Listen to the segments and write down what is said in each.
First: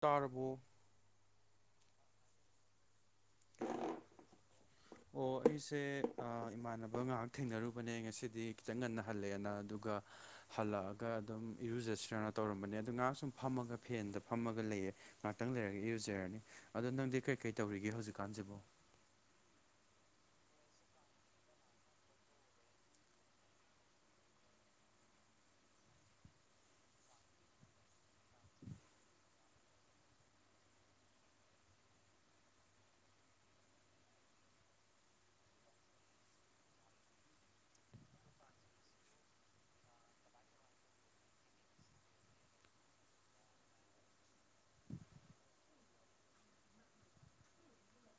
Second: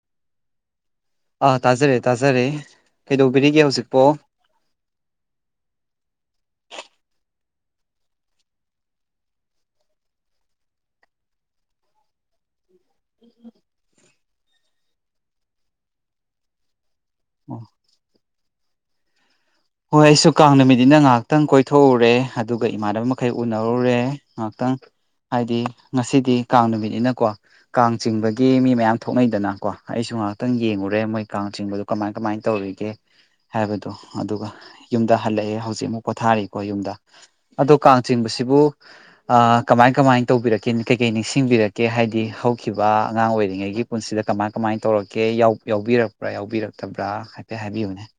ꯇꯔꯕꯣ ꯑꯥ ꯇꯥꯖꯔꯦ ꯇꯥꯖꯔꯦ ꯀꯩꯗꯧꯕꯤꯔꯤꯒꯦ ꯍꯧꯖꯤꯛꯄꯣ ꯑꯣ ꯑꯩꯁꯦ ꯑꯥ ꯏꯃꯥꯟꯅꯕ ꯉꯍꯥꯛ ꯊꯦꯡꯅꯔꯨꯕꯅꯦ ꯉꯁꯤꯗꯤ ꯈꯤꯇꯪ ꯉꯟꯅ ꯍꯜꯂꯦꯅ ꯑꯗꯨꯒ ꯍꯜꯂꯛꯑꯒ ꯑꯗꯨꯝ ꯏꯔꯨꯖꯁꯤꯔꯅ ꯇꯧꯔꯝꯕꯅꯦ ꯑꯗꯨ ꯉꯥꯍꯥꯛ ꯁꯨꯝ ꯐꯝꯃꯒ ꯐꯦꯟꯗ ꯐꯝꯃꯒ ꯂꯩꯌꯦ ꯉꯥꯇꯪ ꯂꯩꯔꯒ ꯏꯔꯨꯖꯔꯅꯤ ꯑꯗꯣ ꯅꯪꯗꯤ ꯀꯩꯀꯩ ꯑꯣ ꯇꯧꯔꯤꯒꯦ ꯍꯧꯖꯤꯛꯀꯥꯟꯖꯤꯕꯨ ꯍꯣ ꯑꯩꯁꯨ ꯀꯥꯡ ꯅꯨꯃꯤꯠꯅꯤꯅ ꯉꯥꯏꯍꯥꯛꯇꯪ ꯀꯣꯏꯊꯣꯛꯎꯔꯦ ꯑꯗꯨꯒꯥ ꯏꯃꯥꯟꯅꯕ ꯃꯈꯩ ꯎꯅꯔꯨꯔꯦ ꯉꯥꯏꯍꯥꯛꯇꯪ ꯍꯥꯏꯗꯤ ꯉꯁꯤꯗꯤ ꯀꯥꯡ ꯅꯨꯃꯤꯠꯅꯤꯅꯀꯣ ꯀꯥꯡ ꯆꯤꯡꯕꯒꯤ ꯃꯤ ꯃꯌꯥꯝ ꯊꯣꯛꯅꯩꯗꯅꯀꯣ ꯑꯩꯁꯨ ꯉꯥꯏꯍꯥꯛꯇꯪ ꯌꯦꯡꯉꯨꯔꯦ ꯃꯣꯏ ꯀꯥꯡ ꯆꯤꯡꯕꯗꯣ ꯀꯃꯥꯏ ꯀꯃꯥꯏ ꯇꯧꯔꯤꯒꯦ ꯍꯥꯏꯕꯗꯣ ꯑꯗꯨꯒꯥ ꯌꯨꯝꯗ ꯍꯜꯂꯛꯑꯦ ꯍꯧꯖꯤꯛ ꯑꯃꯨꯛ ꯄꯣꯊꯥꯔꯤꯀꯣ ꯌꯨꯝꯗ ꯑꯗꯣ ꯀꯥꯡ ꯆꯤꯡꯕꯁꯤꯕꯨ ꯑꯥ ꯀꯃꯥꯏ ꯀꯃꯥꯏ ꯇꯧꯕꯤꯔꯛꯀꯦ ꯀꯩ ꯀꯩ ꯅꯤꯡꯁꯤꯡꯕꯤꯔꯛꯀꯦ ꯍꯥꯏꯗꯤ ꯍꯧꯈꯤꯕ ꯑꯉꯥꯡ ꯑꯣꯏꯔꯤꯉꯩꯒꯤ ꯄꯨꯟꯁꯤꯗꯥ ꯀꯃꯥꯏ ꯀꯃꯥꯏ ꯇꯧꯔꯛꯀꯦ ꯌꯥꯎ ꯌꯥꯎꯕꯤꯔꯛꯄ꯭ꯔꯥ ꯌꯥꯎꯕꯤꯔꯛꯇꯕ꯭ꯔꯥ ꯍꯥꯏꯐꯦꯠ ꯍꯥꯏꯕꯤꯌꯨꯅꯦ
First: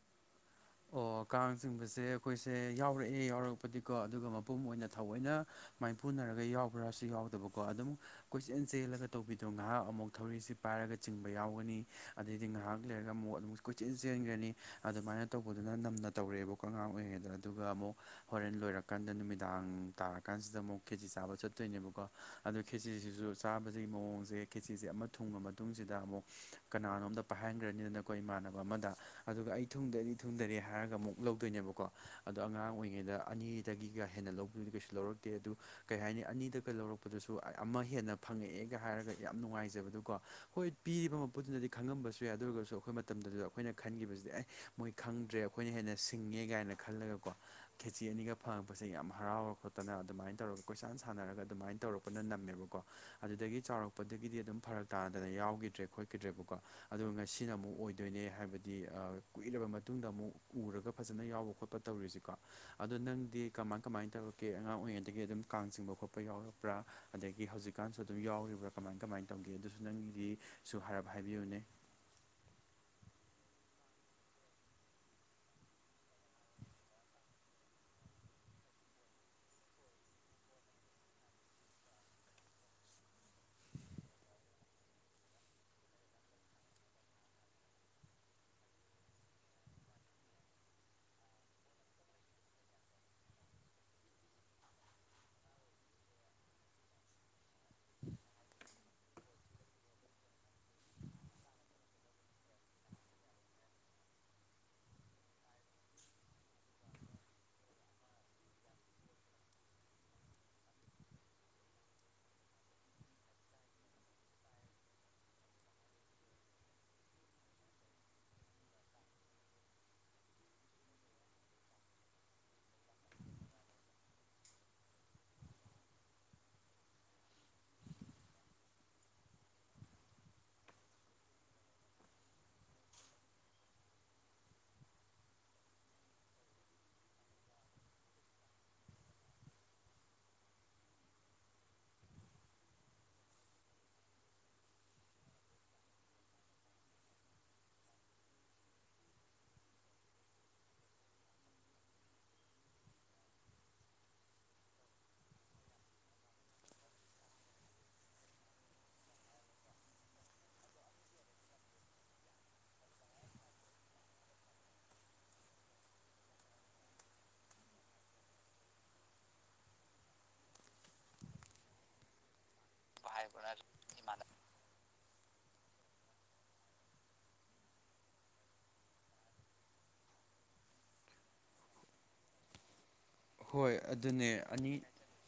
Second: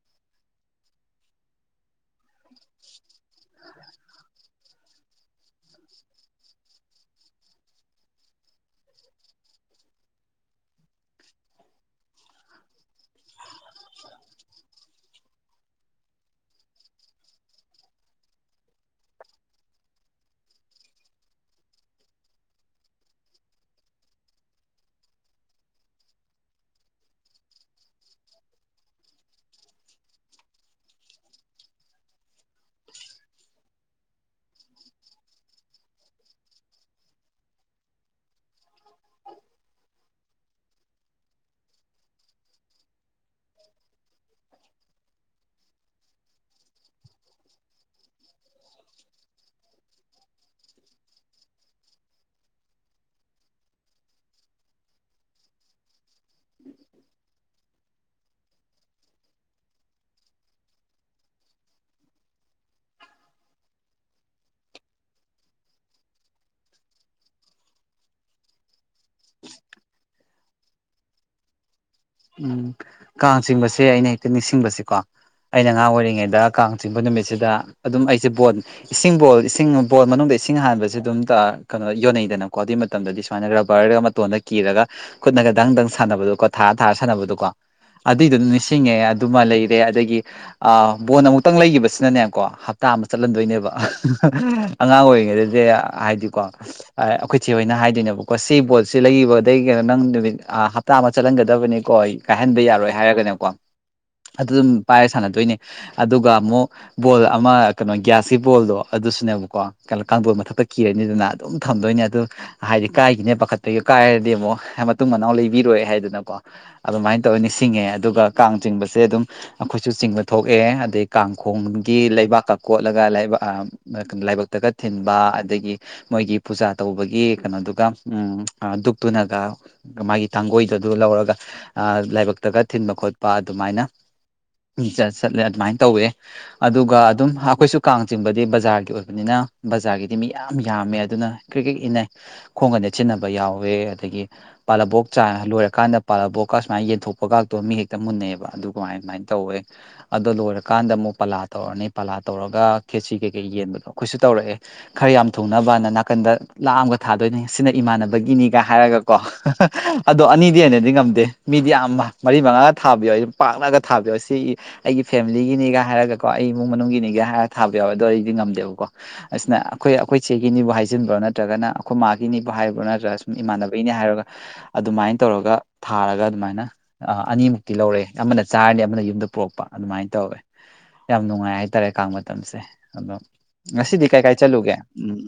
ꯑꯣ ꯀꯥꯡ ꯆꯤꯡꯕꯁꯦ ꯑꯩꯈꯣꯏꯁꯦ ꯌꯥꯎꯔꯛꯑꯦ ꯌꯥꯎꯔꯛꯄꯗꯤꯀꯣ ꯑꯗꯨꯒꯥ ꯃꯄꯨꯝ ꯑꯣꯏꯅ ꯊꯑꯣꯏꯅ ꯃꯥꯏꯄꯨꯅꯔꯒꯥ ꯌꯥꯎꯕ꯭ꯔꯥꯁꯨ ꯌꯥꯎꯗꯕꯀꯣ ꯑꯗꯨꯝ ꯀꯣꯏꯆꯦꯟ ꯆꯦꯜꯂꯒꯥ ꯇꯧꯕꯤꯗꯣ ꯉꯥꯏꯍꯥꯛ ꯑꯃꯨꯛ ꯊꯧꯔꯤꯁꯤ ꯄꯥꯏꯔꯒꯥ ꯆꯤꯡꯕ ꯌꯥꯎꯒꯥꯅꯤ ꯑꯗꯩꯗꯤ ꯉꯥꯏꯍꯥꯛ ꯂꯩꯔꯒ ꯑꯃꯨꯛ ꯑꯗꯨꯝ ꯀꯣꯏꯆꯤꯟ ꯆꯦꯟꯒ꯭ꯔꯥꯅꯤ ꯑꯗꯨꯃꯥꯏꯅ ꯇꯧꯕꯗꯨꯅ ꯅꯝꯅ ꯇꯧꯔꯛꯑꯦꯕꯀꯣ ꯑꯉꯥꯡ ꯑꯣꯏꯔꯤꯉꯩꯗ ꯑꯗꯨꯒꯥ ꯑꯃꯨꯛ ꯍꯣꯔꯦꯟ ꯂꯣꯏꯔꯀꯥꯟꯗ ꯅꯨꯃꯤꯗꯥꯡ ꯇꯥꯔ ꯀꯥꯟꯁꯤꯗ ꯑꯃꯨꯛ ꯈꯦꯆꯤ ꯆꯥꯕ ꯆꯠꯇꯣꯏꯅꯦꯕꯀꯣ ꯑꯗꯣ ꯈꯦꯆꯁꯤꯁꯨ ꯆꯥꯕꯖꯤꯒꯤ ꯃꯑꯣꯡꯖꯦ ꯈꯦꯆꯤꯁꯦ ꯑꯃ ꯊꯨꯡꯉ ꯃꯇꯨꯡꯁꯤꯗ ꯑꯃꯨꯛ ꯀꯅꯥꯅꯣꯝꯗ ꯄꯥꯏꯍꯟꯒ꯭ꯔꯥꯅꯤꯗꯅꯀꯣ ꯏꯃꯥꯟꯅꯕ ꯑꯃꯗ ꯑꯗꯨꯒꯥ ꯑꯩ ꯊꯨꯡꯗꯥꯔꯤ ꯊꯨꯡꯗꯥꯔꯦ ꯍꯥꯏꯔꯒꯥ ꯑꯃꯨꯛ ꯂꯧꯗꯣꯏꯅꯦꯕꯀꯣ ꯑꯗꯣ ꯑꯉꯥꯡ ꯑꯣꯏꯔꯤꯉꯩꯗ ꯑꯅꯤꯗꯒꯤꯒꯥ ꯍꯦꯟꯅ ꯂꯧ [unintelligible] ꯀꯩꯁꯨ ꯂꯧꯔꯣꯏ ꯇꯦ ꯑꯗꯨ ꯀꯩ ꯍꯥꯏꯅꯤ ꯑꯅꯤꯗꯒꯥ ꯂꯧꯔꯛꯄꯗꯨꯁꯨ ꯑꯃ ꯍꯦꯟꯅ ꯐꯪꯉꯛꯑꯦꯒꯥ ꯍꯥꯏꯔꯒ ꯌꯥꯝ ꯅꯨꯡꯉꯥꯏꯖꯕꯗꯨꯀꯣ ꯍꯣꯏ ꯄꯤꯔꯤꯕ ꯃꯄꯨꯗꯨꯅꯗꯤ ꯈꯪꯉꯝꯕꯁꯨ ꯌꯥꯏ ꯑꯗꯨ ꯑꯣꯏꯔꯒꯥꯁꯨ ꯑꯩꯈꯣꯏ ꯃꯇꯝꯗꯗꯨ ꯑꯈꯣꯏ ꯈꯟꯈꯤꯕꯖꯤꯗꯤ ꯑꯦ ꯃꯣꯏ ꯈꯪꯗ꯭ꯔꯦ ꯑꯩꯈꯣꯏꯅ ꯍꯦꯟꯅ ꯁꯤꯡꯉꯦ ꯒꯥꯏꯅ ꯈꯜꯂꯒꯥꯀꯣ ꯈꯦꯆꯤ ꯑꯅꯤꯒꯥ ꯐꯪꯉꯛꯄꯁꯦ ꯌꯥꯝ ꯍꯔꯥꯎꯔꯥ ꯈꯣꯠꯇꯅ ꯑꯗꯨꯃꯥꯏꯅ ꯇꯧꯔꯒ ꯀꯣꯏꯁꯥꯟ ꯁꯥꯟꯅꯔꯒꯥ ꯑꯗꯨꯃꯥꯏꯅ ꯇꯧꯔꯛꯄꯅ ꯅꯝꯃꯦꯕꯀꯣ ꯑꯗꯨꯗꯒꯤ ꯆꯥꯎꯔꯛꯄꯗꯒꯤꯗꯤ ꯑꯗꯨꯝ ꯐꯔꯛ ꯇꯥꯗꯅ ꯌꯥꯎꯒꯤꯗ꯭ꯔꯦ ꯑꯈꯣꯏ ꯀꯤꯗ꯭ꯔꯦꯕꯀꯣ ꯑꯗꯣ ꯉꯁꯤꯅ ꯑꯃꯨꯛ ꯑꯣꯏꯗꯣꯏꯅꯦ ꯍꯥꯏꯕꯗꯤ ꯑꯥ ꯀꯨꯏꯔꯕ ꯃꯇꯨꯡꯗ ꯑꯃꯨꯛ ꯎꯔꯒꯥ ꯐꯖꯅ ꯌꯥꯎꯕ ꯈꯣꯠꯄ ꯇꯧꯔꯤꯁꯤꯀꯣ ꯑꯗꯣ ꯅꯪꯗꯤ ꯀꯃꯥꯏ ꯀꯃꯥꯏ ꯇꯧ ꯀꯦ ꯑꯉꯥꯡ ꯑꯣꯏꯔꯤꯉꯩꯗꯒꯤ ꯑꯗꯨꯝ ꯀꯥꯡ ꯆꯤꯡꯕ ꯈꯣꯠꯄ ꯌꯥꯎꯔꯛꯄ꯭ꯔꯥ ꯑꯗꯒꯤ ꯍꯧꯖꯤꯛꯀꯥꯟꯁꯨ ꯑꯗꯨꯝ ꯌꯥꯎꯔꯤꯕ꯭꯭ꯔꯥ ꯀꯃꯥꯏꯟ ꯀꯃꯥꯏꯟ ꯇꯧꯒꯦ ꯑꯗꯨꯁꯨ ꯅꯪꯒꯤꯗꯤ ꯁꯨ ꯍꯥꯏꯔꯞ ꯍꯥꯏꯕꯤꯌꯨꯅꯦ ꯎꯝ ꯀꯥꯡ ꯆꯤꯡꯕꯁꯦ ꯑꯩꯅ ꯍꯦꯛꯇꯥ ꯅꯤꯡꯁꯤꯡꯕꯁꯦꯀꯣ ꯑꯩꯅ ꯑꯉꯥꯡ ꯑꯣꯏꯔꯤꯉꯩꯗ ꯀꯥꯡ ꯆꯤꯡꯕ ꯅꯨꯃꯤꯠꯁꯤꯗ ꯑꯗꯨꯝ ꯑꯩꯖꯦ ꯕꯣꯜ ꯏꯁꯤꯡ ꯕꯣꯜ ꯏꯁꯤꯡ ꯕꯣꯜ ꯃꯅꯨꯡꯗ ꯏꯁꯤꯡ ꯍꯥꯟꯕꯖꯦ ꯑꯗꯨꯝ ꯀꯩꯅꯣ ꯌꯣꯟꯅꯩꯗꯅꯀꯣ ꯑꯗꯨꯏ ꯃꯇꯝꯗꯗꯤ ꯁꯨꯃꯥꯏꯅ ꯔꯕꯔ ꯑꯃ ꯇꯣꯟꯗ ꯀꯤꯔꯒꯥ ꯈꯨꯠꯅꯒ ꯗꯪ ꯗꯪ ꯁꯥꯟꯅꯕꯗꯣꯀꯣ ꯊꯥꯔ ꯊꯥꯔ ꯁꯥꯟꯅꯕꯗꯣꯀꯣ ꯑꯗꯨꯏꯗꯨ ꯅꯤꯡꯁꯤꯡꯉꯦ ꯑꯗꯨꯃꯥ ꯂꯩꯔꯦ ꯑꯗꯒꯤ ꯑꯥ ꯕꯣꯟ ꯑꯃꯨꯛꯇꯪ ꯂꯩꯒꯤꯕꯁꯤꯅꯅꯦꯀꯣ ꯍꯞꯇꯥ ꯑꯃ ꯆꯠꯍꯜꯟꯗꯣꯏꯅꯦꯕ ꯑꯉꯥꯡ ꯑꯣꯏꯔꯤꯉꯩꯗꯗꯤ ꯍꯥꯏꯗꯤꯀꯣ ꯑꯥꯏ ꯑꯩꯈꯣꯏ ꯆꯦ ꯍꯣꯏꯅ ꯍꯥꯏꯗꯣꯏꯅꯦꯕꯀꯣ ꯁꯤ ꯕꯣꯜꯁꯦ ꯂꯩꯒꯤꯕꯗꯒꯤ ꯀꯩꯅꯣ ꯅꯪ ꯅꯨꯃꯤꯠ ꯑꯥ ꯍꯞꯇꯥ ꯑꯃ ꯆꯠꯍꯟꯒ ꯗꯕꯅꯤꯀꯣ ꯑꯩ ꯀꯥꯏꯍꯟꯕ ꯌꯥꯔꯣꯏ ꯍꯥꯏꯔꯒꯥꯅꯦꯀꯣ ꯑꯗꯨ ꯑꯗꯨꯝ ꯄꯥꯏꯔ ꯁꯥꯟꯅꯗꯣꯏꯅꯤ ꯑꯗꯨꯒ ꯑꯃꯨꯛ ꯕꯣꯜ ꯑꯃ ꯀꯩꯅꯣ ꯒ꯭ꯌꯥꯁꯀꯤ ꯕꯣꯜꯗꯣ ꯑꯗꯨꯁꯨꯅꯦꯕꯀꯣ ꯀꯩꯅꯣ ꯀꯥꯡꯗꯣꯜ ꯃꯊꯛꯇꯥ ꯀꯤꯔꯅꯤꯗꯅ ꯑꯗꯨꯝ ꯊꯝꯗꯣꯏꯅꯦ ꯑꯗꯨ ꯍꯥꯏꯗꯤ ꯀꯥꯏꯒꯤꯅꯦ ꯄꯥꯈꯠꯄꯒꯤ ꯀꯥꯏꯔꯗꯤ ꯑꯃꯨꯛ ꯃꯇꯨꯡ ꯃꯅꯥꯎ ꯂꯩꯕꯤꯔꯣꯏ ꯍꯥꯏꯗꯅꯀꯣ ꯑꯗꯨꯃꯥꯏꯟ ꯇꯧꯔ ꯅꯤꯡꯁꯤꯡꯉꯦ ꯑꯗꯨꯒꯥ ꯀꯥꯡ ꯆꯤꯡꯕꯁꯦ ꯑꯗꯨꯝ ꯑꯈꯣꯏꯁꯨ ꯆꯤꯡꯕ ꯊꯣꯛꯑꯦ ꯑꯗꯩ ꯀꯥꯡꯈꯣꯡꯒꯤ ꯂꯩꯕꯥꯛꯀꯥ ꯀꯣꯠꯂꯒ ꯂꯩꯕꯥ ꯑꯥ [unintelligible] ꯂꯥꯏꯕꯛꯇꯥꯒ ꯊꯤꯟꯕ ꯑꯗꯒꯤ ꯃꯣꯏꯒꯤ ꯄꯨꯖꯥ ꯇꯧꯕꯒꯤ ꯀꯥꯅꯣꯗꯨꯒꯥ ꯎꯝ ꯑꯥ ꯗꯨꯛꯇꯨꯅꯒꯥ ꯃꯥꯒꯤ ꯇꯥꯡꯒꯣꯏꯗꯨ ꯑꯗꯨ ꯂꯧꯔꯒꯥ ꯑꯥ ꯂꯥꯏꯕꯛꯇꯥꯒ ꯊꯤꯟꯕ ꯈꯣꯠꯄ ꯑꯗꯨꯃꯥꯏꯅ [unintelligible] ꯆꯠ ꯆꯠꯂꯦ ꯑꯗꯨꯃꯥꯏꯟ ꯇꯧꯋꯦ ꯑꯗꯨꯒꯥ ꯑꯗꯨꯝ ꯍꯥꯈꯣꯏꯁꯨ ꯀꯥꯡ ꯆꯤꯡꯕꯗꯤ ꯕꯖꯥꯔꯒꯤ ꯑꯣꯏꯕꯅꯤꯅ ꯕꯖꯥꯔꯒꯤꯗꯤ ꯃꯤ ꯌꯥꯝ ꯌꯥꯝꯃꯦ ꯑꯗꯨꯅ ꯀ꯭ꯔꯤꯛ ꯀ꯭ꯔꯤꯛ ꯏꯅꯩ ꯈꯣꯡꯒ ꯅꯦꯠꯁꯤꯟꯅꯕ ꯌꯥꯎꯋꯦ ꯑꯗꯒꯤ ꯄꯥꯜꯂꯥꯕꯣꯛ ꯆꯥ ꯂꯣꯏꯔꯀꯥꯟꯗ ꯄꯥꯜꯂꯕꯣꯛꯀ ꯁꯨꯃꯥꯏ ꯌꯦꯟꯊꯣꯛꯄꯒꯥꯇꯣ ꯃꯤ ꯍꯦꯛꯇ ꯃꯨꯟꯅꯩꯕ ꯑꯗꯨ ꯀꯃꯥꯏ ꯑꯗꯨꯃꯥꯏꯅ ꯇꯧꯋꯦ ꯑꯗꯣ ꯂꯣꯏꯔꯀꯥꯟꯗ ꯑꯃꯨꯛ ꯄꯥꯂꯥ ꯇꯧꯔꯅꯤ ꯄꯥꯂꯥ ꯇꯧꯔꯒ ꯈꯦꯠꯆꯤ ꯀꯩꯀꯩ ꯌꯦꯟꯕꯗꯣ ꯑꯩꯈꯣꯏꯁꯨ ꯇꯧꯔꯛꯑꯦ ꯈꯔ ꯌꯥꯝ ꯊꯨꯡꯅꯕꯅ ꯅꯥꯀꯟꯗ ꯂꯥ ꯑꯃꯒ ꯊꯥꯗꯣꯏꯅꯤ ꯁꯤꯅ ꯏꯃꯥꯟꯅꯕꯒꯤꯅꯤꯒ ꯍꯥꯏꯔꯒ ꯀꯣ ꯑꯗꯣ ꯑꯅꯤꯗꯤ ꯍꯦꯟꯅꯗꯤ ꯉꯝ ꯗꯦ ꯃꯤꯗꯤ ꯌꯥꯝ ꯃꯔꯤ ꯃꯉꯥꯒ ꯊꯥꯕ ꯌꯥꯎꯋꯦ ꯄꯥꯛꯅꯒ ꯊꯥꯕ ꯌꯥꯎꯋꯦ ꯁꯤꯒꯤ ꯑꯩꯒꯤ ꯐꯦꯃꯤꯂꯤꯒꯤꯅꯤꯒ ꯍꯥꯏꯔꯒꯀꯣ ꯑꯩ ꯏꯃꯨꯡ ꯃꯅꯨꯡꯒꯤꯅꯤꯒ ꯍꯥꯏꯔꯒ ꯊꯥꯕ ꯌꯥꯎꯋꯦ ꯑꯗꯣ ꯑꯩꯗꯤ ꯉꯝꯗꯦꯕꯀꯣ ꯑꯁꯤꯅ ꯑꯩꯈꯣꯏ ꯑꯩꯈꯣꯏ ꯆꯦꯒꯤꯅꯤꯕꯨ ꯍꯥꯏꯖꯤꯟꯕ꯭ꯔꯣ ꯅꯠꯇ꯭ꯔꯒꯅ ꯑꯩꯈꯣꯏ ꯃꯥꯒꯤꯅꯤꯕꯨ ꯍꯥꯏꯕ꯭ꯔꯥ ꯅꯠꯇ꯭ꯔꯒ ꯁꯨꯝ ꯍꯥꯏꯕ꯭ꯔꯥ ꯏꯃꯥꯟꯅꯕꯒꯤꯅꯤ ꯍꯥꯏꯔꯒ ꯏꯃꯥꯟꯅꯕ ꯑꯗꯨꯃꯥꯏꯅ ꯇꯧꯔꯒ ꯊꯥꯔꯒ ꯑꯗꯨꯃꯥꯏꯅ ꯑꯥ ꯑꯅꯤꯃꯨꯛꯇꯤ ꯂꯧꯔꯦ ꯑꯃꯅ ꯆꯥꯔꯅꯤ ꯑꯃꯅ ꯌꯨꯝꯗ ꯄꯨꯔꯛꯄ ꯑꯗꯨꯃꯥꯏꯅ ꯇꯧꯋꯦ ꯌꯥꯝ ꯅꯨꯡꯉꯥꯏ ꯍꯥꯏꯇꯥꯔꯦ ꯀꯥꯡ ꯃꯇꯝꯁꯦ ꯑꯗꯣ ꯍꯣꯏ ꯉꯁꯤꯗꯤ ꯀꯥꯏ ꯑꯗꯨꯅꯦ ꯀꯥꯏ ꯑꯅꯤ ꯆꯠꯂꯨꯒꯦ ꯎꯝ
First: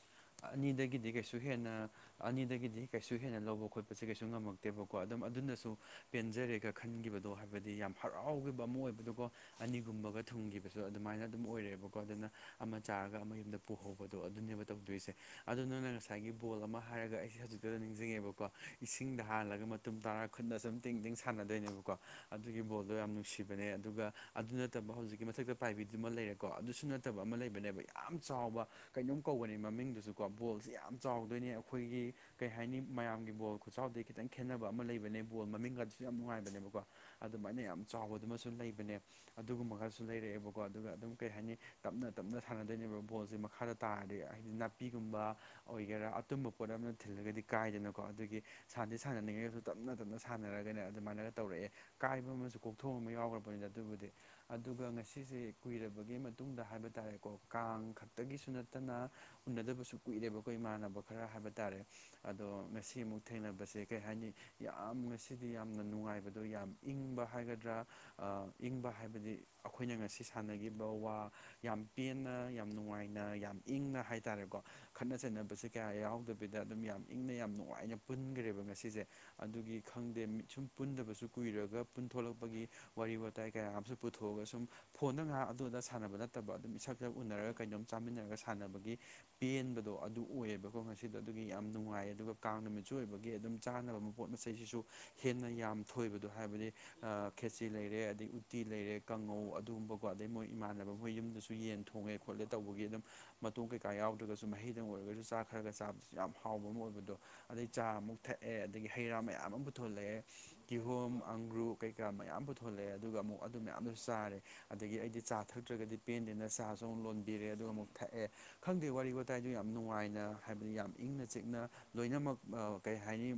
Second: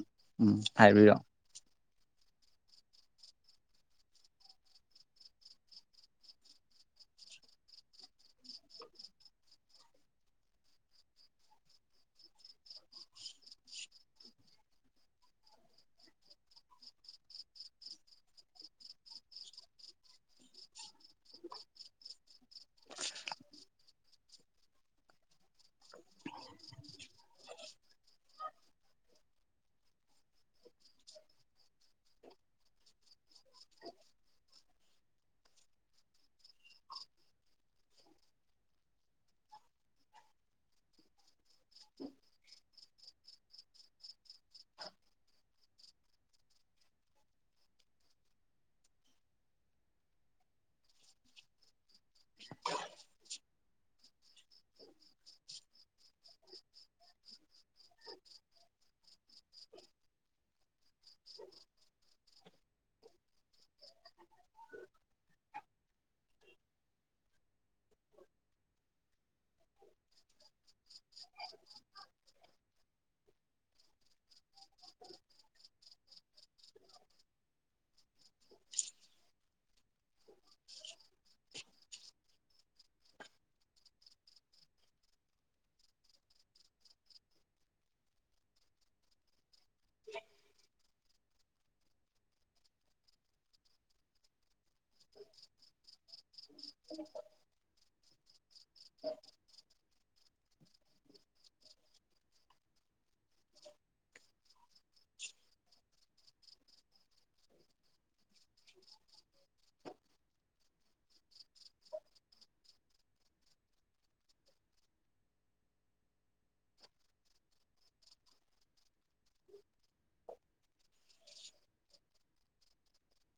ꯎꯝ ꯑꯅꯤꯗꯒꯤꯗꯤ ꯍꯥꯏꯕꯤꯔꯣ ꯀꯩꯁꯨ ꯍꯦꯟꯅ ꯑꯅꯤꯗꯒꯤꯗꯤ ꯀꯩꯁꯨ ꯍꯦꯟꯅ ꯂꯧꯕ ꯈꯣꯠꯄꯁꯦ ꯀꯩꯁꯨ ꯉꯝꯃꯛꯇꯦꯕꯀꯣ ꯑꯗꯨꯝ ꯑꯗꯨꯅꯁꯨ ꯄꯦꯟꯖꯔꯦꯒ ꯈꯟꯒꯤꯕꯗꯣ ꯍꯥꯏꯕꯗꯤ ꯌꯥꯝ ꯍꯔꯥꯎꯒꯤꯕ ꯑꯃ ꯑꯣꯏꯕꯗꯨ ꯀꯣ ꯑꯅꯤꯒꯨꯝꯕꯒ ꯊꯨꯡꯒꯤꯕꯁꯨ ꯑꯗꯨꯃꯥꯏꯅ ꯑꯗꯨꯝ ꯑꯣꯏꯔꯦꯕꯀꯣ ꯑꯗꯨꯅ ꯑꯃ ꯆꯥꯔꯒ ꯑꯃ ꯌꯨꯝꯗ ꯄꯨꯍꯧꯕꯗꯣ ꯑꯗꯨꯅꯦꯕ ꯇꯧꯗꯣꯏꯁꯦ ꯑꯗꯨ ꯅꯪꯅ ꯉꯁꯥꯏꯒꯤ ꯕꯣꯜ ꯑꯃ ꯍꯥꯏꯔꯒ ꯑꯩꯁꯦ ꯍꯧꯖꯤꯛ ꯑꯗꯨꯗ ꯅꯤꯡꯖꯤꯡꯉꯦꯕꯀꯣ ꯏꯁꯤꯡꯗ ꯍꯥꯜꯂꯒ ꯃꯇꯨꯡ ꯇꯥꯔꯒ ꯈꯨꯠꯅ ꯁꯨꯝ ꯇꯤꯡ ꯇꯤꯡ ꯁꯥꯟꯅꯗꯣꯏꯅꯦꯕꯀꯣ ꯑꯗꯨꯒꯤ ꯕꯣꯜꯗꯣ ꯌꯥꯝ ꯅꯨꯡꯁꯤꯕꯅꯦ ꯑꯗꯨꯒ ꯑꯗꯨ ꯅꯠꯇꯕ ꯍꯧꯖꯤꯛꯀꯤ ꯃꯊꯛꯇ ꯄꯥꯏꯕꯤꯗꯨꯃ ꯂꯩꯔꯦꯀꯣ ꯑꯗꯨꯁꯨ ꯅꯠꯇꯕ ꯑꯃ ꯂꯩ ꯍꯥꯏꯕꯅꯦꯕ ꯌꯥꯝ ꯆꯥꯎꯕ ꯀꯩꯅꯣꯝ ꯀꯧꯕꯅꯦ ꯃꯃꯤꯡꯗꯨꯁꯨꯀꯣ ꯕꯣꯜꯁꯦ ꯌꯥꯝ ꯆꯥꯎꯗꯣꯏꯅꯦ ꯑꯩꯈꯣꯏꯒꯤ ꯀꯩ ꯍꯥꯏꯅꯤ ꯃꯌꯥꯝꯒꯤ ꯕꯣꯜ ꯈꯨꯆꯥꯎꯗꯒꯤ ꯈꯤꯇꯪ ꯈꯦꯠꯅꯕ ꯑꯃ ꯂꯩꯕꯅꯦ ꯕꯣꯜ ꯃꯃꯤꯡꯒꯗꯨꯁꯨ ꯌꯥꯝ ꯅꯨꯡꯉꯥꯏꯕꯅꯦꯕꯀꯣ ꯑꯗꯨꯃꯥꯏꯅ ꯌꯥꯝ ꯆꯥꯎꯕꯗꯨꯃꯁꯨ ꯂꯩꯕꯅꯦ ꯑꯗꯨꯒꯨꯝꯕꯒꯁꯨ ꯂꯩꯔꯛꯑꯦꯕꯀꯣ ꯑꯗꯨꯒ ꯑꯗꯨꯝ ꯀꯩ ꯍꯥꯏꯅꯤ ꯇꯞꯅ ꯇꯞꯅ ꯁꯥꯟꯅꯗꯣꯏꯅꯦꯕ ꯕꯣꯜꯁꯦ ꯃꯈꯥꯗ ꯇꯥꯔꯗꯤ ꯍꯥꯏꯗꯤ ꯅꯥꯄꯤꯒꯨꯝꯕ ꯑꯣꯏꯒꯦꯔꯥ ꯑꯇꯨꯝꯕ ꯄꯣꯠ ꯑꯃꯅ ꯊꯤꯜꯂꯒꯗꯤ ꯀꯥꯏꯗꯅꯀꯣ ꯑꯗꯨꯒꯤ ꯁꯥꯟꯅꯗꯤ ꯁꯥꯟꯅꯅꯤꯡꯉꯒꯁꯨ ꯇꯞꯅ ꯇꯞꯅ ꯁꯥꯟꯅꯔꯒꯅꯦ ꯑꯗꯨꯃꯥꯏꯅꯒ ꯇꯧꯔꯛꯑꯦ ꯀꯥꯏꯕ ꯑꯃꯁꯨ ꯀꯣꯛꯊꯣꯡ ꯑꯃ ꯌꯥꯎꯈ꯭ꯔꯕꯅꯤꯗ ꯑꯗꯨꯕꯨꯗꯤ ꯑꯗꯨꯒ ꯉꯁꯤꯁꯦ ꯀꯨꯏꯔꯕꯒꯤ ꯃꯇꯨꯡꯗ ꯍꯥꯏꯕ ꯍꯥꯏ ꯇꯥꯔꯦꯀꯣ ꯀꯥꯡ ꯈꯛꯇꯒꯤꯁꯨ ꯅꯠꯇꯅ ꯎꯅꯗꯕꯁꯨ ꯀꯨꯏꯔꯦꯕ ꯀꯣ ꯏꯃꯥꯟꯅꯕ ꯈꯔ ꯍꯥꯏꯕ ꯇꯥꯔꯦ ꯑꯗꯣ ꯉꯁꯤ ꯑꯃꯨꯛ ꯊꯦꯡꯅꯕꯁꯦ ꯀꯩ ꯍꯥꯏꯅꯤ ꯌꯥꯝ ꯉꯁꯤꯗꯤ ꯌꯥꯝꯅ ꯅꯨꯡꯉꯥꯏꯕꯗꯣ ꯌꯥꯝ ꯏꯪꯕ ꯍꯥꯏꯒꯗ꯭ꯔꯥ ꯑꯥ ꯏꯪꯕ ꯍꯥꯏꯕꯗꯤ ꯑꯩꯈꯣꯏꯅ ꯉꯁꯤ ꯁꯥꯟꯅꯈꯤꯕ ꯋꯥ ꯌꯥꯝ ꯄꯦꯟꯅ ꯌꯥꯝ ꯅꯨꯡꯉꯥꯏꯅ ꯌꯥꯝ ꯏꯪꯅ ꯍꯥꯏꯇꯥꯔꯦꯀꯣ ꯈꯠꯅ ꯆꯩꯅꯕꯁꯦ ꯀꯌꯥ ꯌꯥꯎꯗꯕꯤꯗ ꯑꯗꯨꯝ ꯌꯥꯝ ꯏꯪꯅ ꯌꯥꯝ ꯅꯨꯡꯉꯥꯏꯅ ꯄꯨꯟꯒ꯭ꯔꯦꯕ ꯉꯁꯤꯁꯦ ꯑꯗꯨꯒꯤ ꯈꯪꯗꯦ ꯃꯤ ꯁꯨꯝ ꯄꯨꯟꯗꯕꯁꯨ ꯀꯨꯏꯔꯒ ꯄꯨꯟꯊꯣꯂꯛꯄꯒꯤ ꯋꯥꯔꯤ ꯋꯥ ꯇꯥꯏ ꯀꯌꯥ ꯑꯃꯁꯨ ꯄꯨꯊꯣꯛꯑꯒ ꯁꯨꯝ ꯐꯣꯟꯗ ꯉꯥꯏꯍꯥꯛ ꯑꯗꯨ ꯑꯗꯥ ꯁꯥꯟꯅꯕ ꯅꯠꯇꯕ ꯑꯗꯨꯝ ꯏꯁ ꯁꯛ ꯁꯛ ꯎꯅꯔꯒ ꯀꯩꯅꯣꯝ ꯆꯥꯃꯤꯟꯅꯔꯒ ꯁꯥꯟꯅꯕꯒꯤ ꯄꯦꯟꯕꯗꯣ ꯑꯗꯨ ꯑꯣꯏꯌꯦꯕ ꯀꯣ ꯉꯁꯤꯗꯣ ꯑꯗꯨꯒꯤ ꯌꯥꯝ ꯅꯨꯡꯉꯥꯏꯌꯦ ꯑꯗꯨꯒ ꯀꯥꯡ ꯅꯨꯃꯤꯠꯁꯨꯨ ꯑꯣꯏꯕꯒꯤ ꯑꯗꯨꯝ ꯆꯥꯅꯕ ꯃꯄꯣꯠ ꯃꯆꯩꯁꯤꯁꯨ ꯍꯦꯟꯅ ꯌꯥꯝ ꯊꯣꯏꯕꯗꯣ ꯍꯥꯏꯕꯗꯤ ꯑꯥ ꯈꯦꯆꯤ ꯂꯩꯔꯦ ꯑꯗꯩ ꯎꯇꯤ ꯂꯩꯔꯦ ꯀꯥꯡꯉꯧ ꯑꯗꯨꯒꯨꯝꯕ ꯀꯣ ꯑꯗꯩ ꯃꯣꯏ ꯏꯃꯥꯟꯅꯕ ꯃꯣꯏ ꯌꯨꯝꯗꯁꯨ ꯌꯦꯟ ꯊꯣꯡꯉꯦ ꯈꯣꯠꯂꯦ ꯇꯧꯕꯒꯤ ꯑꯗꯨꯝ ꯃꯇꯣꯡ ꯀꯩꯀꯥ ꯌꯥꯎꯗ꯭ꯔꯒꯁꯨ ꯃꯍꯤꯗꯪ ꯑꯣꯏꯔꯒꯁꯨ ꯆꯥꯛ ꯈꯔꯒ ꯆꯥꯕꯁꯨ ꯌꯥꯝ ꯍꯥꯎꯕ ꯑꯃ ꯑꯣꯏꯕꯗꯣ ꯑꯗꯩ ꯆꯥ ꯑꯃꯨꯛ ꯊꯛꯑꯦ ꯑꯗꯒꯤ ꯍꯩꯔꯥ ꯃꯌꯥꯝ ꯑꯃ ꯄꯨꯊꯣꯂꯦ ꯀꯤꯍꯣꯝ ꯑꯪꯒ꯭ꯔꯨ ꯀꯩꯀꯥ ꯃꯌꯥꯝ ꯄꯨꯊꯣꯂꯦ ꯑꯗꯨꯒ ꯑꯃꯨꯛ ꯑꯗꯨ ꯃꯌꯥꯝꯗꯨꯁꯨ ꯆꯥꯔꯦ ꯑꯗꯒꯤ ꯑꯩꯗꯤ ꯆꯥ ꯊꯛꯇ꯭ꯔꯒꯗꯤ ꯄꯦꯟꯗꯦꯅ ꯆꯥꯁꯨ ꯑꯃꯨꯛ ꯂꯣꯟꯕꯤꯔꯦ ꯑꯗꯨꯒ ꯑꯃꯨꯛ ꯊꯛꯑꯦ ꯈꯪꯗꯦ ꯋꯥꯔꯤ ꯋꯥꯇꯥꯏꯗꯨ ꯌꯥꯝ ꯅꯨꯡꯉꯥꯏꯅ ꯍꯥꯏꯕꯗꯤ ꯌꯥꯝ ꯏꯪꯅ ꯆꯤꯛꯅ ꯂꯣꯏꯅꯃꯛ ꯑꯥ ꯀꯩ ꯍꯥꯏꯅꯤ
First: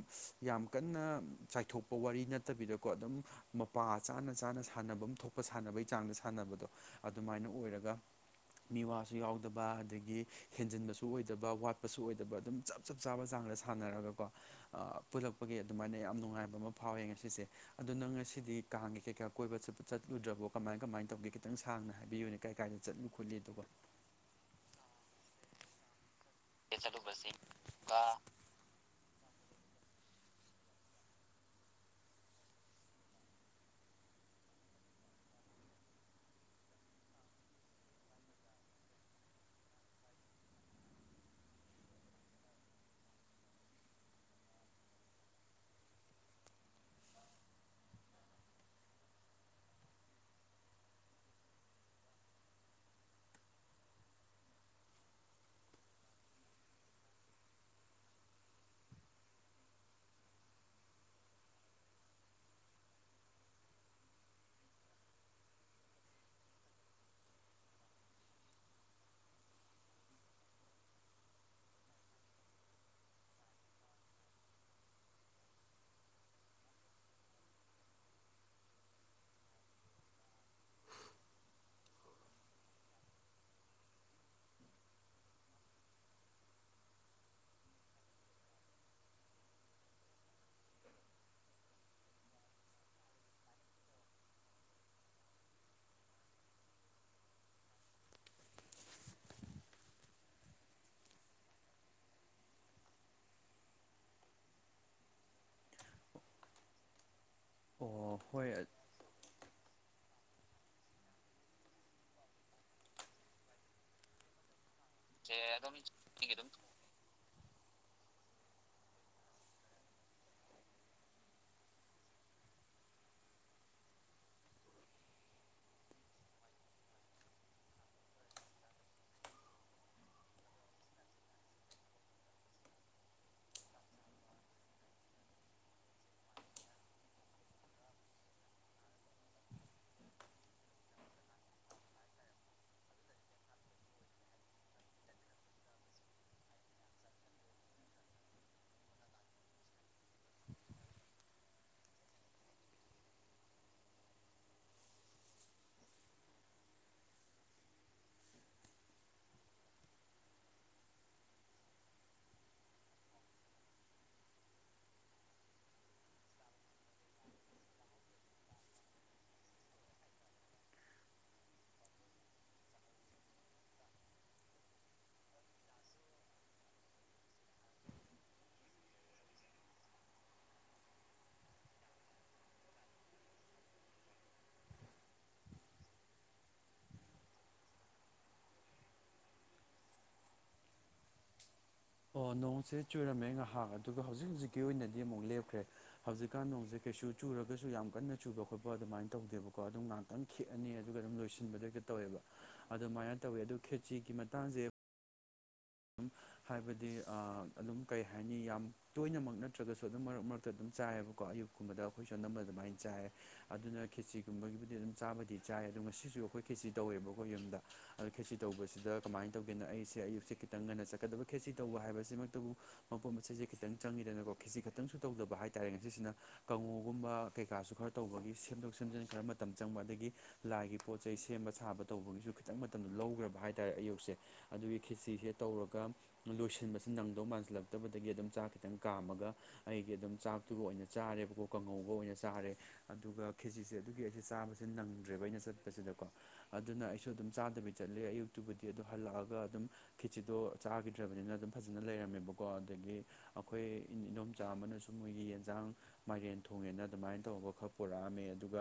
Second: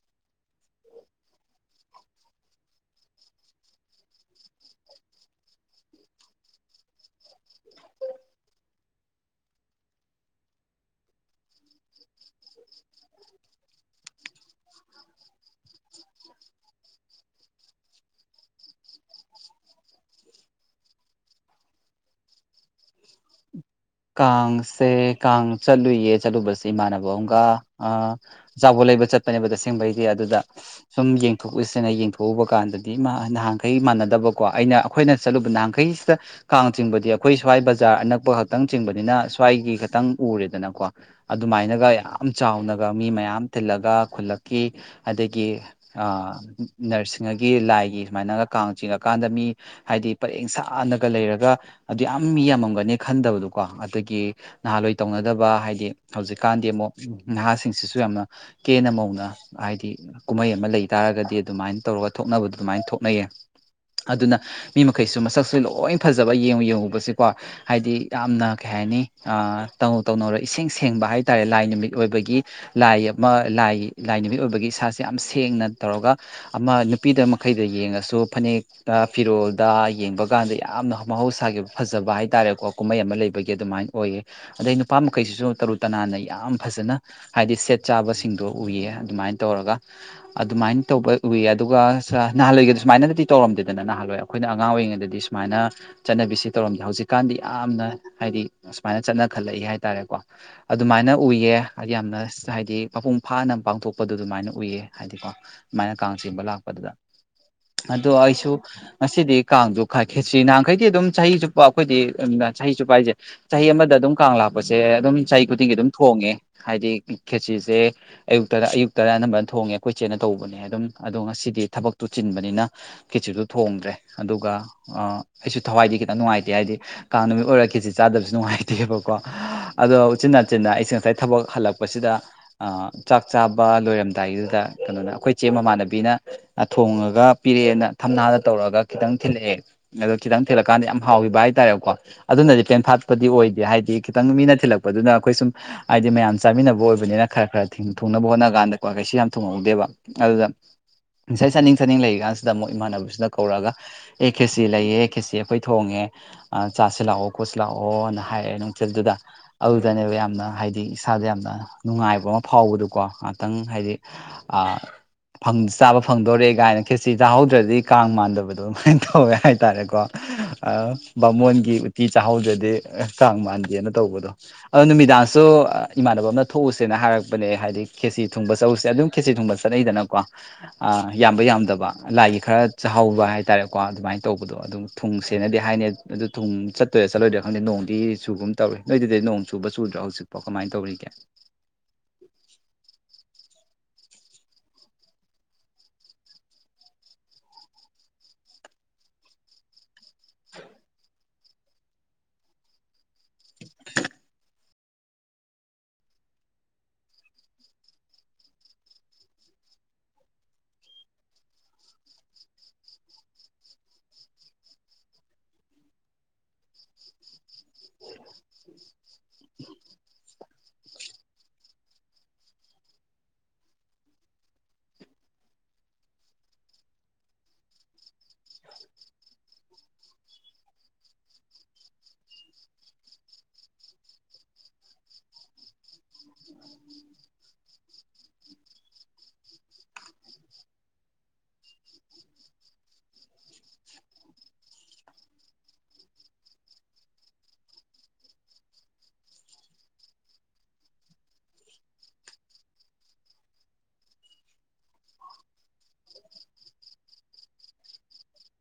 ꯌꯥꯝ ꯀꯟꯅ ꯆꯥꯏꯊꯣꯛꯄ ꯋꯥꯔꯤ ꯅꯠꯇꯕꯤꯗꯀꯣ ꯑꯗꯨꯝ ꯃꯄꯥ ꯆꯥꯅ ꯆꯥꯅ ꯁꯥꯟꯅꯕꯝ ꯊꯣꯛꯄ ꯁꯥꯟꯅꯕꯩ ꯆꯥꯡꯗ ꯁꯥꯟꯅꯕꯗꯣ ꯑꯗꯨꯃꯥꯏꯅ ꯑꯣꯏꯔꯒ ꯃꯤꯋꯥꯁꯨ ꯌꯥꯎꯗꯕ ꯑꯗꯒꯤ ꯍꯦꯟꯖꯟꯕꯁꯨ ꯑꯣꯏꯗꯕ ꯋꯥꯠꯄꯁꯨ ꯑꯣꯏꯗꯕ ꯑꯗꯨꯝ ꯆꯞ ꯆꯞ ꯆꯥꯕ ꯆꯥꯡꯗ ꯁꯥꯟꯅꯔꯒꯀꯣ ꯑ ꯄꯨꯜꯂꯛꯄꯒꯤ ꯑꯗꯨꯃꯥꯏꯅ ꯌꯥꯝ ꯅꯨꯡꯉꯥꯏꯕ ꯑꯃ ꯐꯥꯎꯋꯦ ꯉꯁꯤꯁꯦ ꯑꯗꯣ ꯅꯪ ꯉꯁꯤꯗꯤ ꯀꯥꯡꯒꯤ ꯀꯩꯀꯥ ꯀꯣꯏꯕ ꯆꯠꯂꯨꯗ꯭ꯔꯕꯣ ꯀꯃꯥꯏ ꯀꯃꯥꯏ ꯇꯧꯒꯦ ꯈꯤꯇꯪ ꯁꯥꯡꯅ ꯍꯥꯏꯕꯤꯌꯨꯅꯦ ꯀꯩ ꯀꯥꯢꯗ ꯆꯠꯂꯨ ꯈꯣꯠꯂꯤ ꯑꯗꯨꯒ ꯀꯥꯡꯁꯦ ꯀꯥꯡ ꯆꯠꯂꯨꯏꯌꯦ ꯆꯠꯂꯨꯕꯁꯦ ꯏꯃꯥꯟꯅꯕ ꯆꯠꯂꯨꯕꯁꯤ ꯑꯝꯒ ꯑ ꯀꯥ ꯆꯥꯎꯕꯣꯠ ꯂꯩꯕ ꯆꯠꯄꯅꯦꯕ ꯇꯁꯦꯡꯕꯩꯗꯤ ꯑꯗꯨꯗ ꯁꯨꯝ ꯌꯦꯡꯊꯣꯛꯎꯁꯦꯅ ꯌꯦꯡꯊꯣꯛꯎꯕ ꯀꯥꯟꯗꯗꯤ ꯃꯥ ꯅꯍꯥꯟꯈꯩ ꯃꯥꯟꯅꯗꯕꯀꯣ ꯑꯩꯅ ꯑꯈꯣꯏꯅ ꯆꯠꯂꯨꯕ ꯅꯍꯥꯟꯈꯩꯁꯤꯗ ꯀꯥꯡ ꯆꯤꯡꯕꯗꯤ ꯑꯩꯈꯣꯏ ꯁ꯭ꯋꯥꯏ ꯕꯖꯥꯔ ꯑꯅꯛꯄ ꯈꯛꯇꯪ ꯆꯤꯡꯕꯅꯤꯅ ꯁ꯭ꯋꯥꯏꯒꯤ ꯈꯇꯪ ꯎꯔꯦꯗꯅꯀꯣ ꯑꯗꯨꯃꯥꯏꯅꯒ ꯌꯥꯝ ꯆꯥꯎꯅꯒ ꯃꯤ ꯃꯌꯥꯝ ꯇꯤꯜꯂꯒ ꯈꯨꯜꯂꯛꯀꯤ ꯑꯗꯒꯤ ꯑ ꯅꯔꯁꯤꯡꯍꯒꯤ ꯂꯥꯏꯒꯤ ꯁꯨꯃꯥꯏꯅꯒ ꯀꯥꯡ ꯆꯤꯡꯉꯀꯥꯟꯗ ꯃꯤ ꯍꯥꯏꯗꯤ ꯄꯔꯦꯡꯁꯥꯅꯒ ꯂꯩꯔꯒ ꯑꯗꯨꯌꯥꯝ ꯃꯤ ꯌꯥꯝꯃꯝꯒꯅꯤ ꯈꯟꯗꯕꯗꯨꯀꯣ ꯑꯗꯒꯤ ꯅꯍꯥꯥꯟꯂꯣꯏ ꯇꯧꯅꯗꯕ ꯍꯥꯏꯗꯤ ꯍꯧꯖꯤꯛꯀꯥꯟꯗꯤ ꯑꯃꯨꯛ ꯅꯍꯥꯁꯤꯡꯁꯤꯁꯨ ꯌꯥꯝꯅ ꯀꯦꯅ ꯃꯧꯅ ꯍꯥꯏꯗꯤ ꯀꯨꯝꯍꯩ ꯑꯃ ꯂꯩ ꯇꯥꯔꯒꯗꯤ ꯑꯗꯨꯃꯥꯏ ꯇꯧꯔꯒ ꯊꯣꯛꯅꯕꯗꯨ ꯑꯗꯨꯃꯥꯏ ꯊꯣꯛꯅꯩꯌꯦ ꯑꯗꯨꯅ ꯃꯤ ꯃꯈꯩꯁꯨ ꯃꯁꯛꯁꯨ ꯂꯣꯏ ꯐꯖꯕ ꯌꯦꯡꯉꯨ ꯌꯦꯡꯉꯨꯕꯁꯤ ꯀꯣ ꯍꯥꯏꯗꯤ ꯌꯥꯝꯅ ꯀꯩ ꯍꯥꯏꯅꯤ ꯑ ꯇꯧ ꯇꯧꯅꯧꯔ ꯏꯁꯦꯡ ꯁꯦꯡꯕ ꯍꯥꯏ ꯇꯥꯔꯦ ꯂꯥꯏ ꯅꯨꯃꯤꯠ ꯑꯣꯏꯕꯒꯤ ꯂꯥꯏ ꯑꯃ ꯂꯥꯏ ꯂꯥꯏꯅꯨꯃꯤꯠ ꯑꯣꯏꯕꯒꯤ ꯏꯁꯥꯁꯦ ꯌꯥꯝ ꯁꯦꯡꯅ ꯇꯧꯔꯒ ꯑꯃ ꯅꯨꯄꯤꯗ ꯃꯈꯩꯗ ꯌꯦꯡꯉꯁꯨ ꯐꯅꯦꯛ ꯇ ꯐꯤꯔꯣꯜꯗ ꯌꯦꯡꯕ ꯀꯥꯟꯗ ꯌꯥꯝꯅ ꯃꯍꯧꯁꯥꯒꯤ ꯐꯖꯕ ꯍꯥꯏꯇꯥꯔꯦꯀꯣ ꯀꯨꯝꯍꯩ ꯑꯃ ꯂꯩꯕꯒꯤ ꯑꯗꯨꯃꯥꯏ ꯑꯣꯏꯌꯦ ꯑꯗꯩ ꯅꯨꯄꯥ ꯃꯈꯩꯁꯤꯁꯨ ꯇꯔꯨ ꯇꯅꯥꯟꯅ ꯌꯥꯝ ꯐꯖꯅ ꯍꯥꯏꯗꯤ ꯁꯦꯠ ꯆꯥꯕꯁꯤꯡꯗꯣ ꯎꯏꯌꯦ ꯑꯗꯨꯃꯥꯏ ꯇꯧꯔꯒ ꯑꯗꯨꯃꯥꯏꯅ ꯇꯧꯕ ꯎꯏꯌꯦ ꯑꯗꯨꯒ ꯅꯍꯥꯟꯂꯣꯏꯒꯤꯁꯨ ꯁꯨꯃꯥꯏꯅꯗꯤ ꯇꯧꯔꯝꯗꯦꯗꯅ ꯅꯍꯥꯟꯂꯣꯏ ꯈꯣꯏꯅ ꯑꯉꯥꯡ ꯑꯣꯏꯔꯤꯉꯩꯗꯗꯤ ꯁꯨꯃꯥꯏꯅ ꯆꯠꯅꯕꯤꯁꯤ ꯇꯧꯔꯝꯗꯦ ꯍꯧꯖꯤꯛꯀꯥꯟꯗꯤ ꯌꯥꯝꯅ ꯍꯥꯏꯗꯤ ꯑꯁꯨꯃꯥꯏꯅ ꯆꯠꯅꯈꯠꯂꯛꯏ ꯍꯥꯏꯇꯥꯔꯦꯀꯣ ꯑꯗꯨꯃꯥꯏꯅ ꯎꯏꯌꯦ ꯍꯥꯢꯗꯤ ꯌꯥꯝꯅ ꯍꯥꯏꯗꯤ ꯃꯄꯨꯡ ꯐꯥꯅ ꯄꯥꯡꯊꯣꯛꯄꯗꯣ ꯑꯗꯨꯃꯥꯏꯅ ꯎꯏꯌꯦ ꯍꯥꯏꯗꯤꯀꯣ ꯁꯨꯃꯥꯏꯅ ꯀꯥꯡ ꯆꯤꯡꯕ ꯂꯥꯛꯄꯗꯨꯗ ꯑꯗꯣ ꯑꯣ ꯑꯩꯁꯨ ꯍꯣꯏ ꯉꯁꯤꯗꯤ ꯀꯥꯡꯁꯨ ꯈꯥꯏ ꯈꯦꯠ꯭ꯆꯔꯤ ꯅꯍꯥꯟꯈꯩꯗꯤ ꯑꯗꯨꯝ ꯆꯍꯤꯆꯨꯞ ꯄ ꯑꯩꯈꯣꯏꯗꯤ ꯆꯍꯤꯆꯨꯞꯄꯥ ꯍꯥꯢꯖꯦ ꯆꯍꯤ ꯑꯃꯗ ꯑꯗꯨꯝ ꯀꯥꯡ ꯂꯥꯛ ꯄꯁꯦ ꯑꯗꯨꯝ ꯆꯍꯤ ꯈꯨꯗꯤꯡꯒꯤ ꯑꯗꯨꯝ ꯊꯣꯡꯉꯦ ꯑꯗꯨꯝ ꯍꯥꯏꯗꯤ ꯈꯦꯠꯆꯤꯁꯦ ꯑꯌꯨꯛꯇ ꯑꯌꯨꯛ ꯇꯔꯥ ꯑꯅꯝꯕꯅ ꯊꯣꯡꯉꯦ ꯑꯩꯈꯣꯏꯆꯦꯅ ꯇꯧꯕꯅꯦ ꯑꯗꯨꯝ ꯑꯗꯣ ꯉꯁꯤꯗꯤ ꯊꯕꯛꯇꯨ ꯆꯤꯟꯕꯅꯤꯅ ꯀꯤꯠꯆ꯭ꯔꯤꯗꯨ ꯊꯣꯡꯗ꯭ꯔꯦ ꯑꯗꯨꯒ ꯑꯩꯁꯨ ꯊꯋꯥꯏꯗꯤ ꯈꯤꯇꯪ ꯅꯨꯡꯉꯥꯏꯇꯦ ꯍꯥꯏꯗꯤ ꯀꯥꯡ ꯅꯨꯃꯤꯠ ꯑꯣꯏꯔ ꯈꯦꯆꯤ ꯆꯥꯗꯕꯁꯦ ꯅꯨꯡꯉꯥꯏꯇꯦꯕꯀꯣ ꯑꯗꯣ ꯎꯆꯤꯟ ꯅꯥꯆꯤꯟꯅ ꯑꯩꯁꯦ ꯉꯁꯥꯏ ꯊꯕꯛ ꯍꯜꯂꯛꯄꯁꯤꯗ ꯑ ꯆꯥꯛ ꯆꯥꯕ ꯂꯣꯏꯔꯝꯗꯥꯏꯒꯤꯗꯨꯗ ꯀꯩꯅꯣꯅ ꯑꯩꯈꯣꯏ ꯆꯦ ꯃꯃꯥꯟꯅꯕꯤꯅ ꯑ ꯊꯣꯡꯉꯒ ꯄꯤꯔꯛꯑꯦꯅ ꯊꯝꯅꯥꯗ ꯇꯧꯔꯑꯒ ꯈꯤꯇꯪ ꯊꯤꯜꯂꯛꯑꯦ ꯑꯗꯣ ꯈꯤꯇꯪ ꯊꯤꯜꯂꯛꯀꯥꯟꯗ ꯌꯥꯝ ꯍꯥꯎꯈꯤꯕ ꯍꯥꯏꯇꯥꯔꯦꯀꯣ ꯑꯗꯨꯅꯗꯤ ꯄꯦꯟꯐꯥꯠꯄꯗꯤ ꯑꯣꯏꯗꯦ ꯍꯥꯏꯗꯤ ꯈꯤꯇꯪ ꯃꯤꯅ ꯊꯤꯜꯂꯛꯄꯗꯨꯅ ꯑꯩꯈꯣꯏ ꯁꯨꯝ ꯍꯥꯏꯗꯤ ꯃꯌꯥꯝ ꯆꯥꯃꯤꯟꯅꯕ ꯑꯣꯏꯕꯅꯤꯅ ꯈꯔ ꯈꯔ ꯊꯨꯡꯅꯕ ꯍꯣꯠꯅ ꯀꯥꯟꯗ ꯀ꯭ꯋꯥ ꯀꯩꯁꯨ ꯌꯥꯝ ꯊꯣꯡꯍꯧꯗꯦꯕ ꯑꯗꯨꯗ ꯉꯁꯥꯏ ꯆꯥꯅꯤꯡ ꯆꯥꯅꯤꯡ ꯂꯩꯔꯤ ꯉꯥꯏꯁꯤꯗ ꯑꯃꯨꯛ ꯏꯃꯥꯟꯅꯕꯁꯤꯅ ꯀꯧꯔꯛꯑꯒ ꯑꯦ ꯈꯦꯆꯤ ꯂꯩꯌꯦ ꯑꯦ ꯈꯦꯆꯤ ꯑꯩꯈꯣꯏ ꯊꯣꯡꯉꯦ ꯑ ꯆꯥꯁꯤ ꯂꯥꯛꯑꯣ ꯀꯣꯠꯁꯤ ꯂꯥꯛꯑꯣꯅ ꯍꯥꯏꯔꯛꯑꯦ ꯅꯨꯡꯆꯤꯜꯗꯨꯗ ꯑꯗꯨꯗꯅꯦꯕ ꯌꯥꯝꯅ ꯍꯥꯏꯗꯤ ꯏꯁꯥꯖꯦ ꯌꯥꯝꯅ ꯅꯨꯡꯉꯥꯏꯕ ꯑꯃ ꯐꯥꯎꯕꯗꯨꯀꯣ ꯉꯍꯥꯛꯇꯪ ꯍꯥꯏꯗꯤ ꯑꯥ ꯐꯪ ꯆꯥꯕ ꯐꯪꯗꯣꯔꯛꯑꯦ ꯀꯥꯏꯅ ꯈꯦꯠꯆꯤ ꯆꯥꯍꯧꯗ꯭ꯔꯗꯤ ꯀꯥꯡ ꯃꯥꯟꯗꯕꯗꯣ ꯑꯗꯨꯃꯥꯏꯅ ꯇꯧꯋꯦ ꯍꯥꯏꯇꯥꯔꯦꯀꯣ ꯑ ꯕꯥꯃꯣꯟꯒꯤ ꯎꯇꯤ ꯆꯥꯍꯧꯗ꯭ꯔꯗꯤ ꯀꯥꯡ ꯃꯥꯟꯗꯦꯅ ꯇꯧꯕꯗꯣ ꯑꯗꯨ ꯅꯨꯃꯤꯗꯥꯡꯁꯨ ꯏꯃꯥꯟꯅꯕ ꯑꯃꯅ ꯊꯣꯛꯎꯁꯦꯅ ꯍꯥꯏꯔꯛꯄꯅꯦ ꯍꯥꯏꯗꯤ ꯈꯦꯁꯤ ꯊꯨꯡꯕ ꯆꯧꯁꯦ ꯑꯗꯨꯝ ꯈꯦꯆꯤ ꯊꯣꯡꯕ ꯆꯠꯅꯩꯗꯅꯀꯣ ꯑꯥ ꯌꯥꯝꯕ ꯌꯥꯝꯗꯕ ꯂꯥꯏꯒꯤ ꯈꯔ ꯆꯥꯍꯧꯕ ꯍꯥꯏꯇꯥꯔꯦꯀꯣ ꯑꯗꯨꯃꯥꯏꯅ ꯇꯧꯕꯗꯣ ꯑꯗꯨꯝ ꯊꯨꯡꯁꯦ ꯆꯦꯅꯗꯤ ꯍꯥꯏꯅꯦ ꯑꯗꯨ ꯊꯨꯝ ꯆꯠꯇꯣꯏꯔ ꯆꯠꯂꯣꯏꯗ ꯈꯪꯗꯦ ꯅꯣꯡꯗꯤ ꯆꯨꯒꯨꯝ ꯇꯧꯔꯦ ꯅꯣꯏꯗꯨꯗꯤ ꯅꯣꯡ ꯆꯨꯕ ꯆꯨꯗ꯭ꯔꯣ ꯍꯧꯖꯤꯛ ꯄꯥ ꯀꯃꯥꯏ ꯇꯧꯔꯤꯒꯦ ꯑꯣ ꯅꯣꯡꯁꯦ ꯆꯨꯔꯝꯃꯦ ꯉꯥꯍꯥꯛ ꯑꯗꯨꯒ ꯍꯧꯖꯤꯛ ꯍꯧꯖꯤꯛꯀꯤ ꯑꯣꯏꯅꯗꯤ ꯑꯃꯨꯛ ꯂꯦꯞꯈ꯭ꯔꯦ ꯍꯧꯖꯤꯛꯀꯥꯟ ꯅꯣꯡꯁꯦ ꯀꯩꯁꯨ ꯆꯨꯔꯒꯁꯨ ꯌꯥꯝ ꯀꯟꯅ ꯆꯨꯕ ꯈꯣꯠꯄ ꯑꯗꯨꯃꯥꯏꯅ ꯇꯧꯗꯦꯕꯀꯣ ꯑꯗꯨꯝ ꯉ ꯑꯗꯨꯝ ꯈꯤꯛꯑꯅꯤ ꯑꯗꯨꯒ ꯑꯗꯨꯝ ꯂꯣꯏꯁꯤꯟꯕꯗꯩꯒ ꯇꯧꯋꯦꯕ ꯑꯗꯨꯃꯥꯏꯅ ꯇꯧꯋꯦ ꯑꯗꯨ ꯈꯦꯠꯆꯤꯒꯤ ꯃꯇꯥꯡꯁꯦ ꯑꯗꯨꯝ ꯍꯥꯏꯕꯗꯤ ꯑꯥ ꯑꯗꯨꯝ ꯀꯩ ꯍꯥꯏꯅꯤ ꯌꯥꯝ ꯇꯣꯏꯅꯃꯛ ꯅꯠꯇ꯭ꯔꯒꯁꯨ ꯑꯗꯨꯝ ꯃꯔꯛ ꯃꯔꯛꯇ ꯑꯗꯨꯝ ꯆꯥꯏꯑꯕꯀꯣ ꯑꯌꯨꯛ ꯀꯨꯨꯝꯕꯗ ꯑꯩꯈꯣꯏꯁꯨ ꯑꯅꯝꯃ ꯑꯗꯨꯃꯥꯏꯅ ꯆꯥꯏ ꯑꯗꯨꯅ ꯈꯦꯆꯤꯒꯨꯝꯕꯒꯤꯕꯨꯗꯤ ꯑꯗꯨꯝ ꯆꯥꯕꯗꯤ ꯆꯥꯏ ꯑꯗꯨ ꯉꯁꯤꯁꯨ ꯑꯩꯈꯣꯏ ꯈꯦꯆꯤ ꯇꯧꯋꯦꯕꯀꯣ ꯌꯨꯝꯗ ꯑꯗꯣ ꯈꯦꯆꯤ ꯇꯧꯕꯁꯤꯗ ꯀꯃꯥꯏꯟ ꯇꯧꯒꯦꯅ ꯑꯩꯁꯦ ꯑꯌꯨꯛꯁꯦ ꯈꯤꯇꯪ ꯉꯟꯅ ꯆꯠꯀꯗꯕ ꯈꯦꯆꯤ ꯇꯧꯕ ꯍꯥꯏꯕꯁꯤꯃꯛꯇꯕꯨ ꯃꯄꯣꯠ ꯃꯆꯩꯁꯦ ꯈꯤꯇꯪ ꯆꯪꯉꯤꯗꯅꯤꯀꯣ ꯈꯦꯆꯤ ꯈꯇꯪꯁꯨ ꯇꯧꯗꯕ ꯍꯥꯏꯇꯥꯔꯦ ꯉꯁꯤꯁꯤꯅ ꯀꯥꯡꯉꯧꯒꯨꯝꯕ ꯀꯩꯀꯥꯁꯨ ꯈꯔ ꯇꯧꯕꯒꯤ ꯁꯦꯝꯗꯣꯛ ꯁꯦꯝꯖꯤꯟ ꯈꯔ ꯃꯇꯝ ꯆꯪꯕ ꯑꯗꯒꯤ ꯂꯥꯏꯒꯤ ꯄꯣꯠꯆꯩ ꯁꯦꯝꯕ ꯁꯥꯕ ꯇꯧꯕꯒꯤꯁꯨ ꯈꯤꯇꯪ ꯃꯇꯝꯗꯣ ꯂꯧꯒ꯭ꯔꯕ ꯍꯥꯏꯇꯥꯔꯦ ꯑꯌꯨꯛꯁꯦ ꯑꯗꯨꯒꯤ ꯈꯤꯆꯤꯁꯦ ꯇꯧꯔꯒ ꯂꯣꯏꯁꯤꯟꯕꯁꯦ ꯅꯪꯗꯧ ꯃꯥꯟꯁꯤꯜꯂꯛꯇꯕꯗꯒꯤ ꯑꯗꯨꯝ ꯆꯥꯛ ꯈꯤꯇꯪ ꯀꯥꯝꯃꯒ ꯑꯩꯒꯤ ꯑꯗꯨꯝ ꯆꯥꯛꯇꯨꯒ ꯑꯣꯏꯅ ꯆꯥꯔꯦꯕꯀꯣ ꯀꯥꯡꯉꯧꯒ ꯑꯣꯏꯅ ꯆꯥꯔꯦ ꯑꯗꯨꯒ ꯈꯦꯆꯤꯁꯦ ꯑꯗꯨꯒꯤ ꯑꯩꯁꯦ ꯆꯥꯕ ꯁꯦ ꯅꯪꯗ꯭ꯔꯦꯕ ꯑꯩꯅ ꯆꯠꯄꯁꯤꯗꯀꯣ ꯑꯗꯨꯅ ꯑꯩꯁꯨ ꯑꯗꯨꯝ ꯆꯥꯗꯕꯤ ꯆꯠꯂꯦ ꯑꯌꯨꯛꯇꯨꯕꯨꯗꯤ ꯑꯗꯨ ꯍꯜꯂꯛꯑꯒ ꯑꯗꯨꯝ ꯈꯦꯆꯤꯗꯣ ꯆꯥꯒꯤꯗ꯭ꯔꯕꯅꯤꯅ ꯑꯗꯨꯝ ꯐꯖꯅ ꯂꯩꯔꯝꯃꯦꯕꯀꯣ ꯑꯗꯒꯤ ꯑꯈꯣꯏ ꯏꯟ ꯏꯗꯣꯝꯆꯥ ꯑꯃꯅꯁꯨ ꯃꯣꯏꯒꯤ ꯌꯦꯟꯖꯥꯡ ꯃꯥꯏꯔꯦꯟ ꯊꯣꯡꯉꯦꯅ ꯑꯗꯨꯃꯥꯏꯟ ꯇꯧꯕꯔꯒ ꯈꯔ ꯄꯨꯔꯛꯑꯝꯃꯦ ꯑꯗꯨꯒ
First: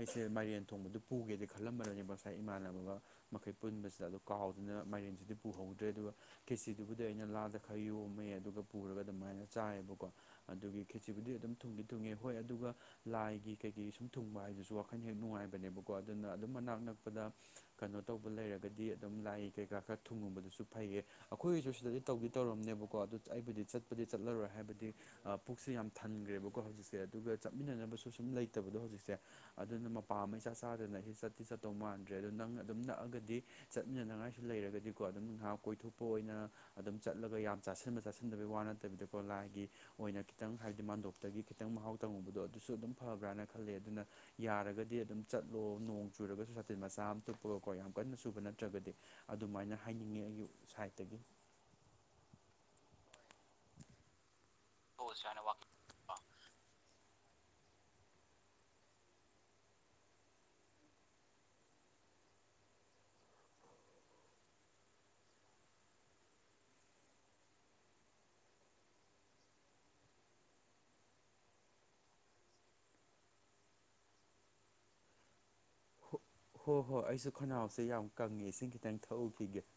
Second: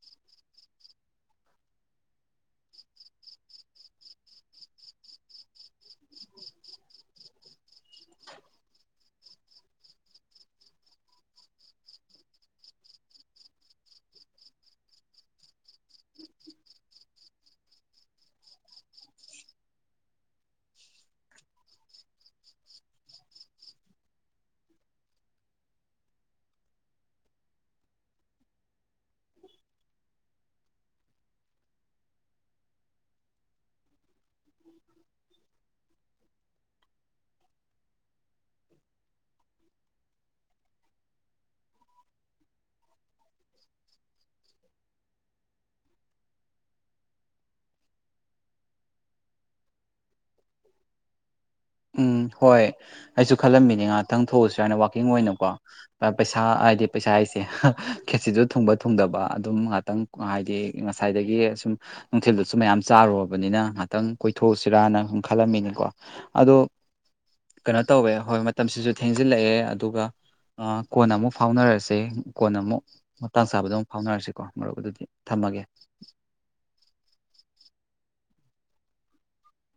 ꯑꯩꯁꯦ ꯃꯥꯏꯔꯦꯟ ꯊꯣꯡꯕꯗꯨ ꯄꯨꯒꯦꯗꯤ ꯈꯜꯂꯝꯕꯅꯦ ꯉꯁꯥꯏ ꯏꯃꯥꯟꯅꯕꯒ ꯃꯈꯩ ꯄꯨꯟꯕꯁꯤꯗ ꯑꯗꯨ ꯀꯥꯎꯗꯨꯅ ꯃꯥꯏꯔꯦꯟꯁꯤꯗꯤ ꯄꯨꯍꯧꯗ꯭ꯔꯦ ꯑꯗꯨꯒ ꯈꯦꯆꯤ ꯗꯨꯕꯨꯗꯤ ꯑꯩꯅ ꯂꯥꯗ ꯈꯔ ꯌꯣꯝꯃꯦ ꯑꯗꯨꯒ ꯄꯨꯔꯒ ꯑꯗꯨꯃꯥꯏꯅ ꯆꯥꯏꯌꯦꯕꯀꯣ ꯑꯗꯨꯒꯤ ꯈꯦꯆꯤꯕꯨꯗꯤ ꯑꯗꯨꯝ ꯊꯨꯡꯗꯤ ꯊꯨꯡꯉꯤ ꯍꯣꯏ ꯑꯗꯨꯒ ꯂꯥꯏꯒꯤ ꯀꯩꯀꯩ ꯁꯨꯝ ꯊꯨꯡꯕ ꯍꯥꯏꯗꯨꯁꯨ ꯋꯥꯈꯜ ꯍꯦꯛ ꯅꯨꯡꯉꯥꯏꯕꯅꯦꯕꯀꯣ ꯑꯗꯨꯅ ꯑꯗꯨꯝ ꯃꯅꯥꯛ ꯅꯛꯄꯗ ꯀꯅꯣ ꯇꯧꯕ ꯂꯩꯔꯒꯗꯤ ꯑꯗꯨꯝ ꯂꯥꯏ ꯀꯩꯀꯥ ꯈꯥ ꯊꯨꯡꯉꯨꯕꯗꯨꯁꯨ ꯐꯩꯌꯦ ꯑꯩꯈꯣꯏꯒꯤꯁꯨ ꯁꯤꯗꯗꯤ ꯇꯧꯗꯤ ꯇꯧꯔꯝꯅꯦꯕꯀꯣ ꯑꯗꯨ ꯑꯩꯕꯨꯗꯤ ꯆꯠꯄꯨꯗꯤ ꯆꯠꯂꯔꯣꯏ ꯍꯥꯏꯕꯗꯤ ꯑꯥ ꯄꯨꯛꯁꯦ ꯌꯥꯝ ꯊꯟꯒ꯭ꯔꯦꯕꯀꯣ ꯍꯧꯖꯤꯛꯁꯦ ꯑꯗꯨꯒ ꯆꯠꯃꯤꯟꯅꯅꯕꯁꯨ ꯁꯨꯝ ꯂꯩꯇꯕꯗꯣ ꯍꯧꯖꯤꯛꯁꯦ ꯑꯗꯨꯅ ꯃꯄꯥ ꯑꯃ ꯏꯆꯥ ꯆꯥꯗꯅ ꯑꯩꯁꯤ ꯆꯠꯇꯤ ꯆꯠꯇꯧ ꯃꯥꯟꯗ꯭ꯔꯦ ꯑꯗꯣ ꯅꯪ ꯑꯗꯨꯝ ꯅꯛꯑꯒꯗꯤ ꯆꯠꯃꯤꯟꯅꯅꯉꯥꯏꯁꯨ ꯂꯩꯔꯒꯗꯤꯀꯣ ꯑꯗꯨꯝ ꯉꯥꯏꯍꯥꯛ ꯀꯣꯏꯊꯣꯛ ꯄꯣ ꯑꯣꯏꯅ ꯑꯗꯨꯝ ꯆꯠꯂꯒ ꯌꯥꯝ ꯆꯥꯁꯤꯟꯕ ꯆꯥꯁꯤꯟꯗꯕꯒꯤ ꯋꯥ ꯅꯠꯇꯕꯤꯗꯀꯣ ꯂꯥꯏꯒꯤ ꯑꯣꯏꯅ ꯈꯤꯇꯪ ꯍꯥꯏꯗꯤ ꯃꯥꯟꯗꯣꯞꯇꯒꯤ ꯈꯤꯇꯪ ꯃꯍꯥꯎ ꯇꯪꯉꯨꯕꯗꯣ ꯑꯗꯨꯁꯨ ꯑꯗꯨꯝ ꯐꯕ꯭ꯔꯥꯅ ꯈꯜꯂꯦ ꯑꯗꯨꯅ ꯌꯥꯔꯒꯗꯤ ꯑꯗꯨꯝ ꯆꯠꯂꯣ ꯅꯣꯡ ꯆꯨꯔꯒꯁꯨ ꯁꯥꯇꯤꯟ ꯃꯆꯥ ꯑꯃ ꯇꯨꯞꯄꯒꯀꯣ ꯌꯥꯝ ꯀꯟꯅ ꯆꯨꯕ ꯅꯠꯇ꯭ꯔꯒꯗꯤ ꯑꯗꯨꯃꯥꯏꯅ ꯍꯥꯏꯅꯤꯡꯉꯦ ꯑꯩꯒꯤ ꯁꯥꯏꯠꯇꯒꯤ ꯎꯝ ꯍꯣꯏ ꯑꯩꯁꯨ ꯈꯜꯂꯝꯃꯤꯅꯦ ꯉꯥꯛꯇꯪ ꯊꯣꯛꯎ ꯁꯤꯔꯅ ꯋꯥꯛꯀꯤꯡ ꯍꯣ ꯑꯣꯏꯅꯀꯣ ꯑꯥ ꯄꯩꯁꯥ ꯍꯥꯏꯗꯤ ꯄꯩꯁꯥ ꯍꯥꯏꯁꯦ ꯍꯥ ꯈꯦꯆꯤꯗꯣ ꯊꯨꯡꯕ ꯊꯨꯡꯗꯕ ꯑꯗꯨꯝ ꯉꯥꯇꯪ ꯍꯥꯏꯗꯤ ꯉꯁꯥꯏꯗꯒꯤ ꯁꯨꯝ ꯅꯨꯡꯊꯤꯜꯗꯁꯨ ꯃꯌꯥꯝ ꯆꯥꯔꯨꯕꯅꯤꯅ ꯉꯥꯇꯪ ꯀꯣꯏꯊꯣꯛꯎꯁꯤꯔꯅ ꯁꯨꯝ ꯈꯜꯂꯝꯃꯤꯅꯤꯀꯣ ꯑꯗꯣ ꯀꯩꯅꯣ ꯇꯧꯋꯦ ꯍꯣꯏ ꯃꯇꯝꯁꯤꯁꯨ ꯊꯦꯡꯖꯤꯜꯂꯛꯑꯦ ꯑꯗꯨꯒ ꯑꯥ ꯀꯣꯟꯅ ꯑꯃꯨꯛ ꯐꯥꯎꯅꯔꯁꯦ ꯀꯣꯟꯅ ꯑꯃꯨꯛ ꯃꯇꯥꯡ ꯆꯥꯕꯗ ꯑꯃꯨꯛ ꯐꯥꯎꯅꯔꯁꯤꯀꯣ ꯃꯔꯨꯞ ꯑꯗꯨꯗꯤ ꯊꯝꯃꯒꯦ ꯍꯨ ꯍꯣ ꯍꯣꯏ ꯑꯩꯁꯨ ꯈꯅꯥꯎꯁꯦ ꯌꯥꯝ ꯀꯪꯉꯦ ꯏꯁꯤꯡ ꯈꯤꯇꯪ ꯊꯛꯎꯈꯤꯒꯦ